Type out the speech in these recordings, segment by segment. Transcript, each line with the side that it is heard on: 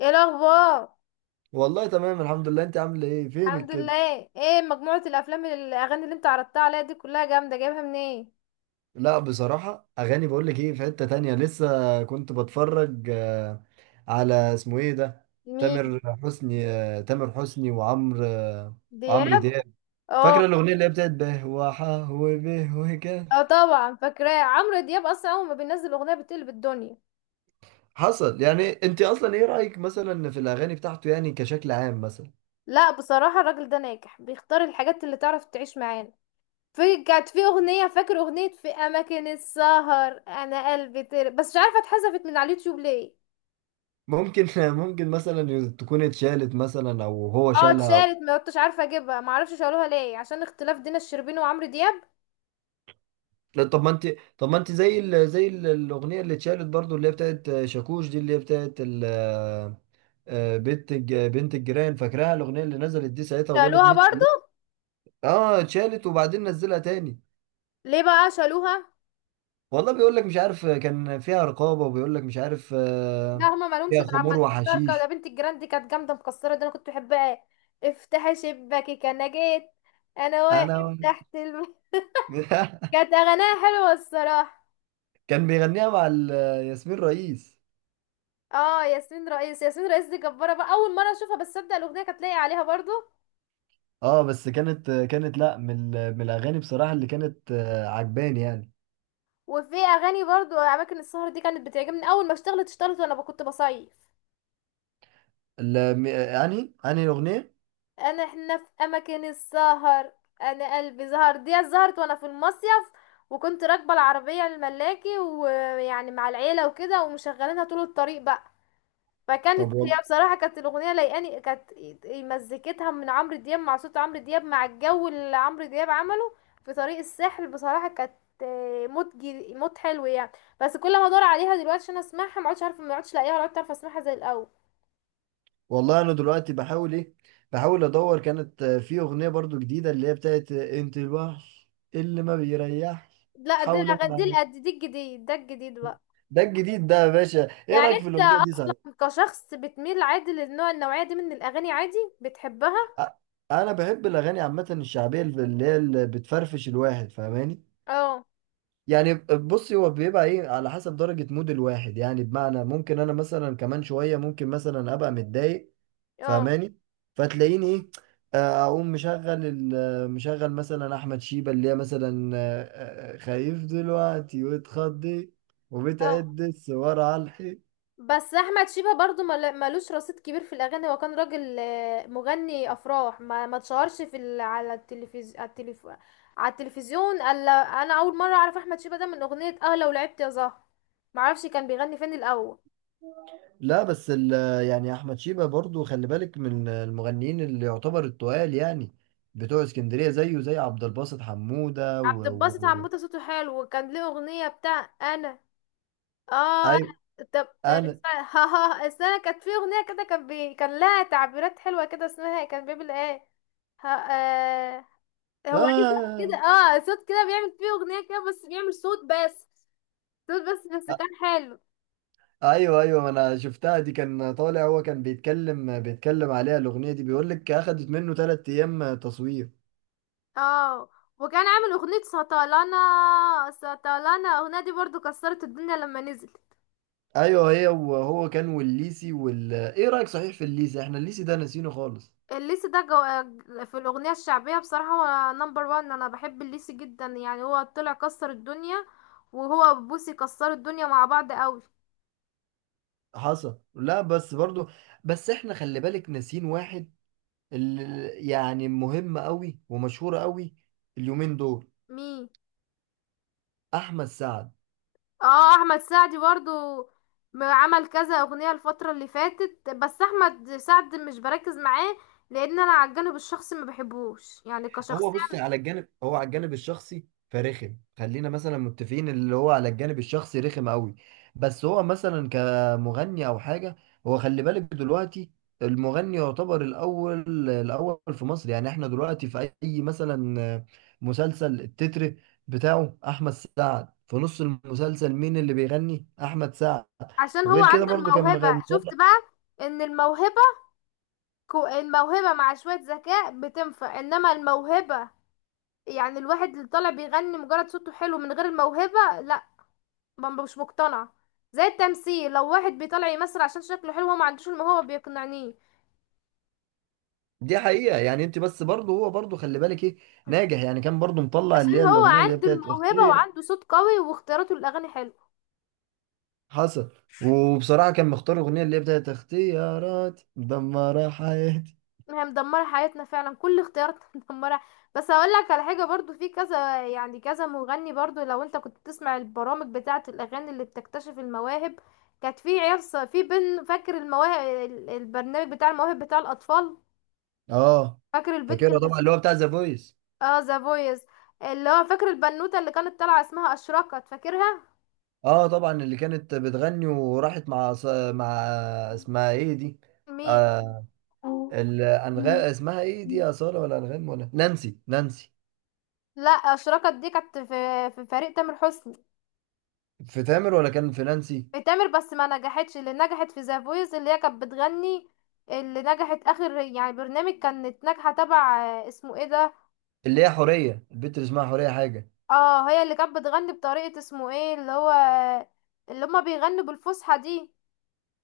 left: ايه الاخبار؟
right: والله تمام، الحمد لله. انت عامل ايه فينك
left: الحمد
right: كده؟
left: لله. ايه مجموعة الافلام الاغاني اللي انت عرضتها عليا دي كلها جامدة، جايبها منين؟
right: لا بصراحة اغاني، بقول لك ايه، في حتة تانية لسه كنت بتفرج. على اسمه ايه ده؟
left: مين؟
right: تامر حسني، وعمرو، وعمرو
left: دياب.
right: دياب.
left: اه.
right: فاكرة الاغنية اللي هي بتاعت به وحا وبه وكا؟
left: اه طبعا فاكراه، عمرو دياب اصلا اول ما بينزل اغنية بتقلب الدنيا.
right: حصل. يعني انت اصلا ايه رأيك مثلا في الاغاني بتاعته يعني كشكل عام مثلا؟
left: لا بصراحة الراجل ده ناجح، بيختار الحاجات اللي تعرف تعيش معانا. في كانت في اغنية، فاكر اغنية في اماكن السهر انا قلبي بس مش عارفة اتحذفت من على اليوتيوب ليه.
right: ممكن ممكن مثلا تكون اتشالت مثلا او هو
left: اه
right: شالها.
left: اتشالت ما كنتش عارفة اجيبها، معرفش شالوها ليه، عشان اختلاف دينا الشربيني وعمرو دياب.
right: لا، طب ما انت، طب ما انت زي الاغنيه اللي اتشالت برضو، اللي هي بتاعت شاكوش دي، اللي هي بتاعت ال... آه، بنت الجيران. فاكراها الاغنيه اللي نزلت دي ساعتها وجابت
left: شالوها
right: 100
left: برضو؟
right: مليون. اه اتشالت وبعدين نزلها تاني.
left: ليه بقى شالوها؟
right: والله بيقول لك مش عارف، كان فيها رقابه، وبيقول لك مش عارف.
left: لا هما مالهمش
right: فيها
left: دعم، ما
right: خمور
left: نقولش بركة، ده
right: وحشيش.
left: بنت الجيران دي كانت جامدة مكسرة، ده أنا كنت بحبها. افتحي شباكك أنا جيت، أنا واقف
right: انا
left: تحت كانت أغانيها حلوة الصراحة.
right: كان بيغنيها مع ياسمين رئيس.
left: اه ياسمين رئيس، ياسمين رئيس دي جبارة بقى، أول مرة أشوفها بس أبدأ الأغنية كانت لاقية عليها برضو.
right: اه، بس كانت، لا، من من الاغاني بصراحه اللي كانت عجباني يعني.
left: وفي أغاني برضو أماكن السهر دي كانت بتعجبني أول ما اشتغلت، اشتغلت وأنا كنت بصيف.
right: يعني الاغنيه.
left: انا احنا في اماكن السهر انا قلبي زهر، دي زهرت وانا في المصيف، وكنت راكبه العربيه الملاكي ويعني مع العيله وكده ومشغلينها طول الطريق بقى.
right: طب
left: فكانت هي بصراحه كانت الاغنيه لايقاني، كانت مزيكتها من عمرو دياب، مع صوت عمرو دياب، مع الجو اللي عمرو دياب عمله في طريق الساحل. بصراحه كانت موت موت حلو يعني. بس كل ما ادور عليها دلوقتي عشان اسمعها ما عادش عارفه، ما عادش لاقيها ولا عارفه اسمعها زي الاول.
right: والله انا دلوقتي بحاول ايه، بحاول ادور، كانت في اغنيه برضو جديده، اللي هي بتاعت انت الوحش اللي ما بيريحش،
left: لا دي
right: حاولوا
left: دي دي الجديد، ده الجديد بقى.
right: ده الجديد ده يا باشا. ايه
left: يعني
right: رايك في
left: انت
right: الاغنيه دي صحيح؟
left: كشخص بتميل عادي للنوع، النوعية دي من الأغاني عادي بتحبها؟
right: أ- انا بحب الاغاني عامه الشعبيه، اللي هي اللي بتفرفش الواحد، فاهماني؟
left: اه.
right: يعني بصي، هو بيبقى ايه على حسب درجة مود الواحد. يعني بمعنى ممكن انا مثلا كمان شوية ممكن مثلا ابقى متضايق.
left: اه.
right: فاهماني؟ فتلاقيني ايه؟ اقوم مشغل مشغل مثلا احمد شيبة، اللي هي مثلا خايف دلوقتي واتخضي،
left: اه
right: وبتعد الصور على الحيط.
left: بس أحمد شيبة برضو ملوش رصيد كبير في الأغاني، هو كان راجل مغني أفراح ما اتشهرش في على التلفزيون، على على التلفزيون. ألا أنا أول مرة أعرف أحمد شيبة ده من أغنية، اه لو لعبت يا زهر. معرفش كان بيغني فين الأول.
right: لا بس يعني احمد شيبة برضو، خلي بالك، من المغنيين اللي يعتبر التقال يعني بتوع اسكندرية، زيه زي عبد الباسط حمودة
left: عبد الباسط حموته صوته حلو، وكان ليه أغنية بتاع أنا. اه انا.
right: ايوه،
left: طب
right: انا،
left: ها ها السنة كانت في اغنية كده، كان كان لها تعبيرات حلوة كده، اسمها كان بيعمل ايه. ها هو ليه صوت كده،
right: آه،
left: اه صوت كده بيعمل فيه اغنية كده، بس بيعمل صوت بس، صوت بس، بس كان حلو.
right: أيوه، أيوه. ما أنا شفتها دي، كان طالع، هو كان بيتكلم عليها الأغنية دي، بيقول لك أخدت منه 3 أيام تصوير.
left: اه وكان عامل اغنية سطلانة، سطلانة الاغنية دي برضو كسرت الدنيا لما نزلت.
right: أيوه، هي، وهو كان والليسي وال إيه رأيك صحيح في الليسي؟ إحنا الليسي ده ناسينه خالص.
left: الليسي ده في الأغنية الشعبية بصراحة هو نمبر وان. أنا بحب الليسي جدا، يعني هو طلع كسر الدنيا، وهو بوسي كسروا الدنيا مع بعض قوي.
right: حصل. لا بس برضو، بس إحنا خلي بالك ناسين واحد، اللي يعني مهم أوي ومشهور أوي اليومين دول.
left: مين؟
right: أحمد سعد.
left: اه أحمد سعد برضو عمل كذا أغنية الفترة اللي فاتت، بس أحمد سعد مش بركز معاه لأن أنا على الجانب الشخصي ما بحبوش يعني
right: هو بص،
left: كشخصية.
right: على الجانب، هو على الجانب الشخصي فرخم. خلينا مثلا متفقين، اللي هو على الجانب الشخصي رخم قوي. بس هو مثلا كمغني او حاجه، هو خلي بالك دلوقتي المغني يعتبر الاول في مصر. يعني احنا دلوقتي في اي مثلا مسلسل، التتر بتاعه احمد سعد، في نص المسلسل مين اللي بيغني؟ احمد سعد.
left: عشان هو
right: وغير كده
left: عنده
right: برضو كان
left: الموهبة. شفت بقى؟ إن الموهبة، الموهبة مع شوية ذكاء بتنفع، إنما الموهبة يعني الواحد اللي طالع بيغني مجرد صوته حلو من غير الموهبة لا، مش مقتنع. زي التمثيل، لو واحد بيطلع يمثل عشان شكله حلو هو ما عندوش الموهبة بيقنعنيه.
right: دي حقيقة. يعني انت بس برضه، هو برضه، خلي بالك ايه، ناجح. يعني كان برضه مطلع
left: عشان
right: اللي هي
left: هو
right: الاغنية، اللي هي
left: عنده
right: بتاعت
left: الموهبة
right: اختي.
left: وعنده صوت قوي، واختياراته للأغاني حلو.
right: حصل. وبصراحة كان مختار الاغنية اللي هي بتاعت اختيارات مدمرة حياتي.
left: هي مدمرة حياتنا فعلا، كل اختياراتنا مدمرة. بس هقول لك على حاجة برضو، في كذا يعني كذا مغني برضو، لو انت كنت بتسمع البرامج بتاعة الأغاني اللي بتكتشف المواهب، كانت في عيال في بن، فاكر المواهب، البرنامج بتاع المواهب بتاع الأطفال؟
right: اه
left: فاكر البنت
right: فاكرها
left: اللي،
right: طبعا، اللي هو بتاع ذا فويس.
left: اه ذا فويس، اللي هو فاكر البنوتة اللي كانت طالعة اسمها أشرقت، فاكرها؟
right: اه طبعا، اللي كانت بتغني وراحت مع مع اسمها ايه دي؟
left: مين؟
right: آه الانغام، اسمها ايه دي؟ اصالة ولا انغام ولا نانسي؟ نانسي.
left: لا أشرقت دي كانت في فريق تامر حسني.
right: في تامر ولا كان في نانسي؟
left: في تامر بس ما نجحتش، اللي نجحت في ذا فويس اللي هي كانت بتغني، اللي نجحت اخر يعني برنامج كانت ناجحة تبع اسمه ايه ده.
right: اللي هي حورية البت، اللي اسمها حورية حاجة.
left: اه هي اللي كانت بتغني بطريقة، اسمه ايه اللي هو، اللي هما بيغنوا بالفصحى دي.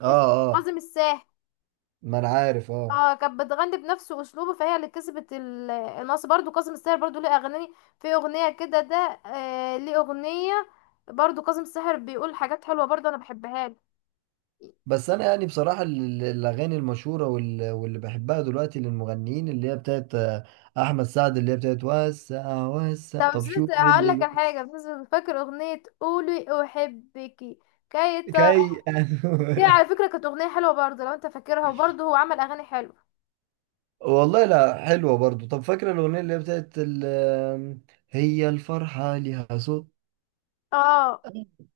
right: اه،
left: اسم-
right: اه،
left: كاظم الساهر.
right: ما انا عارف، اه.
left: اه كانت بتغني بنفس اسلوبه، فهي اللي كسبت النص. برضو كاظم الساهر برضو ليه اغاني، في اغنيه كده ده، آه ليه اغنيه. برضو كاظم الساهر بيقول حاجات حلوه، برضو انا بحبها له.
right: بس انا يعني بصراحه الاغاني المشهوره واللي بحبها دلوقتي للمغنيين، اللي هي بتاعت احمد سعد، اللي هي بتاعت وسع وسع.
left: طب
right: طب
left: ست،
right: شوف إيه
left: هقول
right: اللي
left: لك على حاجه بس، فاكر اغنيه قولي احبكي، كي تر
right: كي
left: دي على فكره كانت اغنيه حلوه برضو لو انت فاكرها، وبرضو هو عمل اغاني حلوه.
right: والله لا حلوه برضو. طب فاكره الاغنيه اللي هي بتاعت ال- آم، هي الفرحه ليها صوت.
left: اه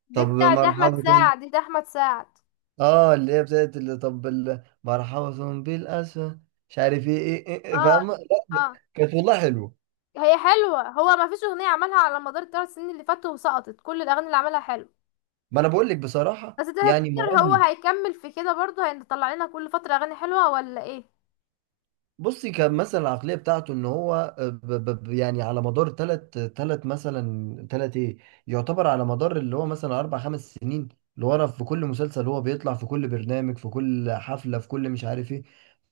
left: دي
right: طب
left: بتاع ده احمد
right: مرحبا،
left: سعد، دي ده احمد سعد.
right: اه، اللي هي بتاعت، اللي طب مرحبا بالاسفل مش عارف ايه، ايه،
left: اه.
right: فاهمه؟ لا،
left: اه.
right: كانت والله حلوه.
left: هي حلوة هو، ما فيش أغنية عملها على مدار 3 سنين اللي فاتوا وسقطت، كل الأغاني اللي عملها حلو.
right: ما انا بقول لك بصراحه
left: بس
right: يعني
left: تفتكر هو
right: مغني.
left: هيكمل في كده برضه، هيطلع لنا كل فترة أغاني حلوة ولا ايه؟
right: بصي كان مثلا العقلية بتاعته ان هو، يعني على مدار تلت ايه، يعتبر على مدار اللي هو مثلا اربع خمس سنين اللي ورا، في كل مسلسل هو بيطلع، في كل برنامج، في كل حفلة، في كل مش عارف ايه.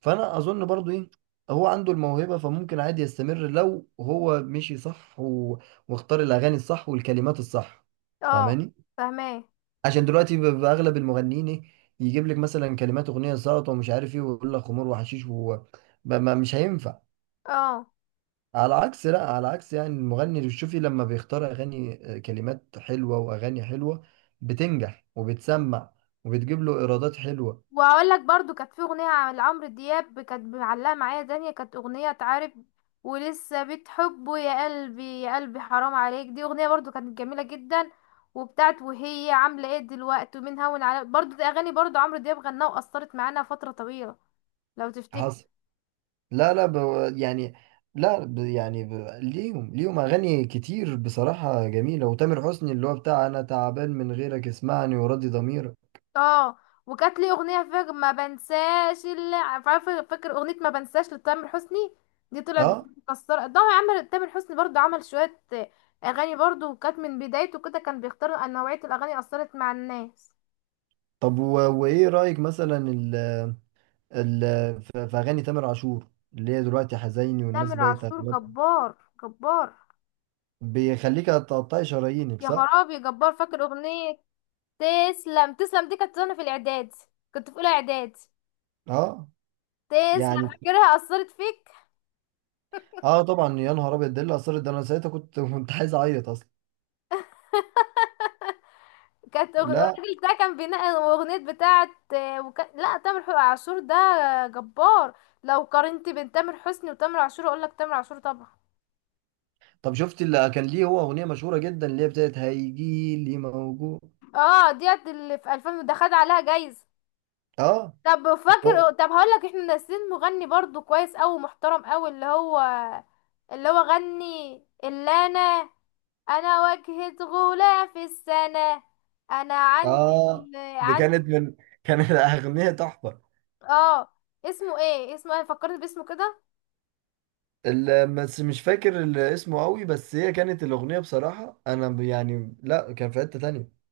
right: فانا اظن برضو ايه، هو عنده الموهبة فممكن عادي يستمر لو هو مشي صح واختار الاغاني الصح والكلمات الصح.
left: اه.
right: فاهماني؟
left: فاهماه.
right: عشان دلوقتي باغلب المغنيين ايه، يجيب لك مثلا كلمات اغنية ساقطة ومش عارف ايه، ويقول لك خمور وحشيش و... ما ما- مش هينفع.
left: اه
right: على عكس، لا، على عكس يعني المغني، اللي شوفي لما بيختار اغاني كلمات حلوه واغاني حلوه، بتنجح وبتسمع وبتجيب له ايرادات حلوه.
left: وهقول لك برضه، كانت في أغنية عن لعمرو دياب كانت معلقة معايا، دنيا كانت أغنية تعرف، ولسه بتحبه يا قلبي، يا قلبي حرام عليك، دي أغنية برضه كانت جميلة جدا. وبتاعت وهي عاملة ايه دلوقتي، ومين هون على، برضه دي أغاني برضه عمرو دياب غناها وأثرت معانا فترة طويلة، لو تفتكر.
right: حصل. لا، يعني لا ب... يعني ب... ليهم، اغاني كتير بصراحه جميله، وتامر حسني اللي هو بتاع انا تعبان من غيرك، اسمعني وراضي ضميرك.
left: اه وكانت لي اغنيه، فاكر ما بنساش اللي عارفه، فاكر اغنيه ما بنساش لتامر حسني، دي طلعت
right: اه،
left: مكسره. ده عمل تامر حسني برضو، عمل شويه اغاني برضو وكانت من بدايته كده كان بيختار ان نوعيه الاغاني اثرت مع الناس.
right: طب وايه رايك مثلا ال... في اغاني تامر عاشور، اللي هي دلوقتي حزيني والناس
left: تامر
right: بقت
left: عاشور جبار، جبار.
right: بيخليك تقطعي شرايينك،
left: يا
right: صح؟
left: خرابي جبار، فاكر اغنيه تسلم، تسلم دي كانت وانا في الاعداد، كنت في اولى اعداد.
right: اه،
left: تسلم
right: يعني،
left: فاكرها، اثرت فيك؟
right: اه طبعا. يا نهار ابيض، ده اللي اثرت ده، انا ساعتها كنت كنت عايز اعيط اصلا.
left: كانت
right: لا،
left: الراجل ده كان بينقي الاغنيه بتاعه لا تامر عاشور ده جبار. لو قارنت بين تامر حسني وتامر عاشور اقول لك تامر عاشور طبعا.
right: طب شفت اللي كان ليه هو اغنيه مشهوره جدا، اللي هي بتاعت هيجي لي موجود.
left: اه ديت اللي في 2000 ده خد عليها جايزه.
right: اه
left: طب فاكر، طب هقول لك احنا ناسيين مغني برضو كويس قوي محترم قوي، اللي هو اللي هو غني، اللي انا، انا واجهة غلاة في السنة، انا عندي
right: اه، دي
left: عندي.
right: كانت من، كانت اغنيه تحفه.
left: اه اسمه ايه، اسمه انا فكرت باسمه كده.
right: بس مش فاكر اسمه قوي، بس هي كانت الاغنيه بصراحه، انا يعني لا، كان في حته تانية.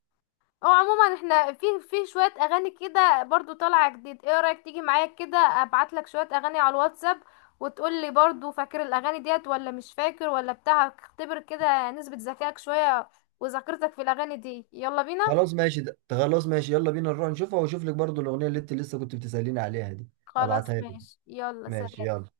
left: اه عموما احنا في، في شوية اغاني كده برضو طالعة جديد، ايه رأيك تيجي معايا كده ابعت لك شوية اغاني على الواتساب، وتقول لي برضو فاكر الاغاني ديت ولا مش فاكر ولا بتاع. اختبر كده نسبة ذكائك شوية، وذاكرتك في الاغاني دي. يلا بينا.
right: خلاص ماشي، ده خلاص ماشي، يلا بينا نروح نشوفها، واشوف لك برضو الاغنيه اللي انت لسه كنت بتساليني عليها دي،
left: خلاص
right: ابعتها لك.
left: ماشي يلا
right: ماشي
left: سلام.
right: يلا.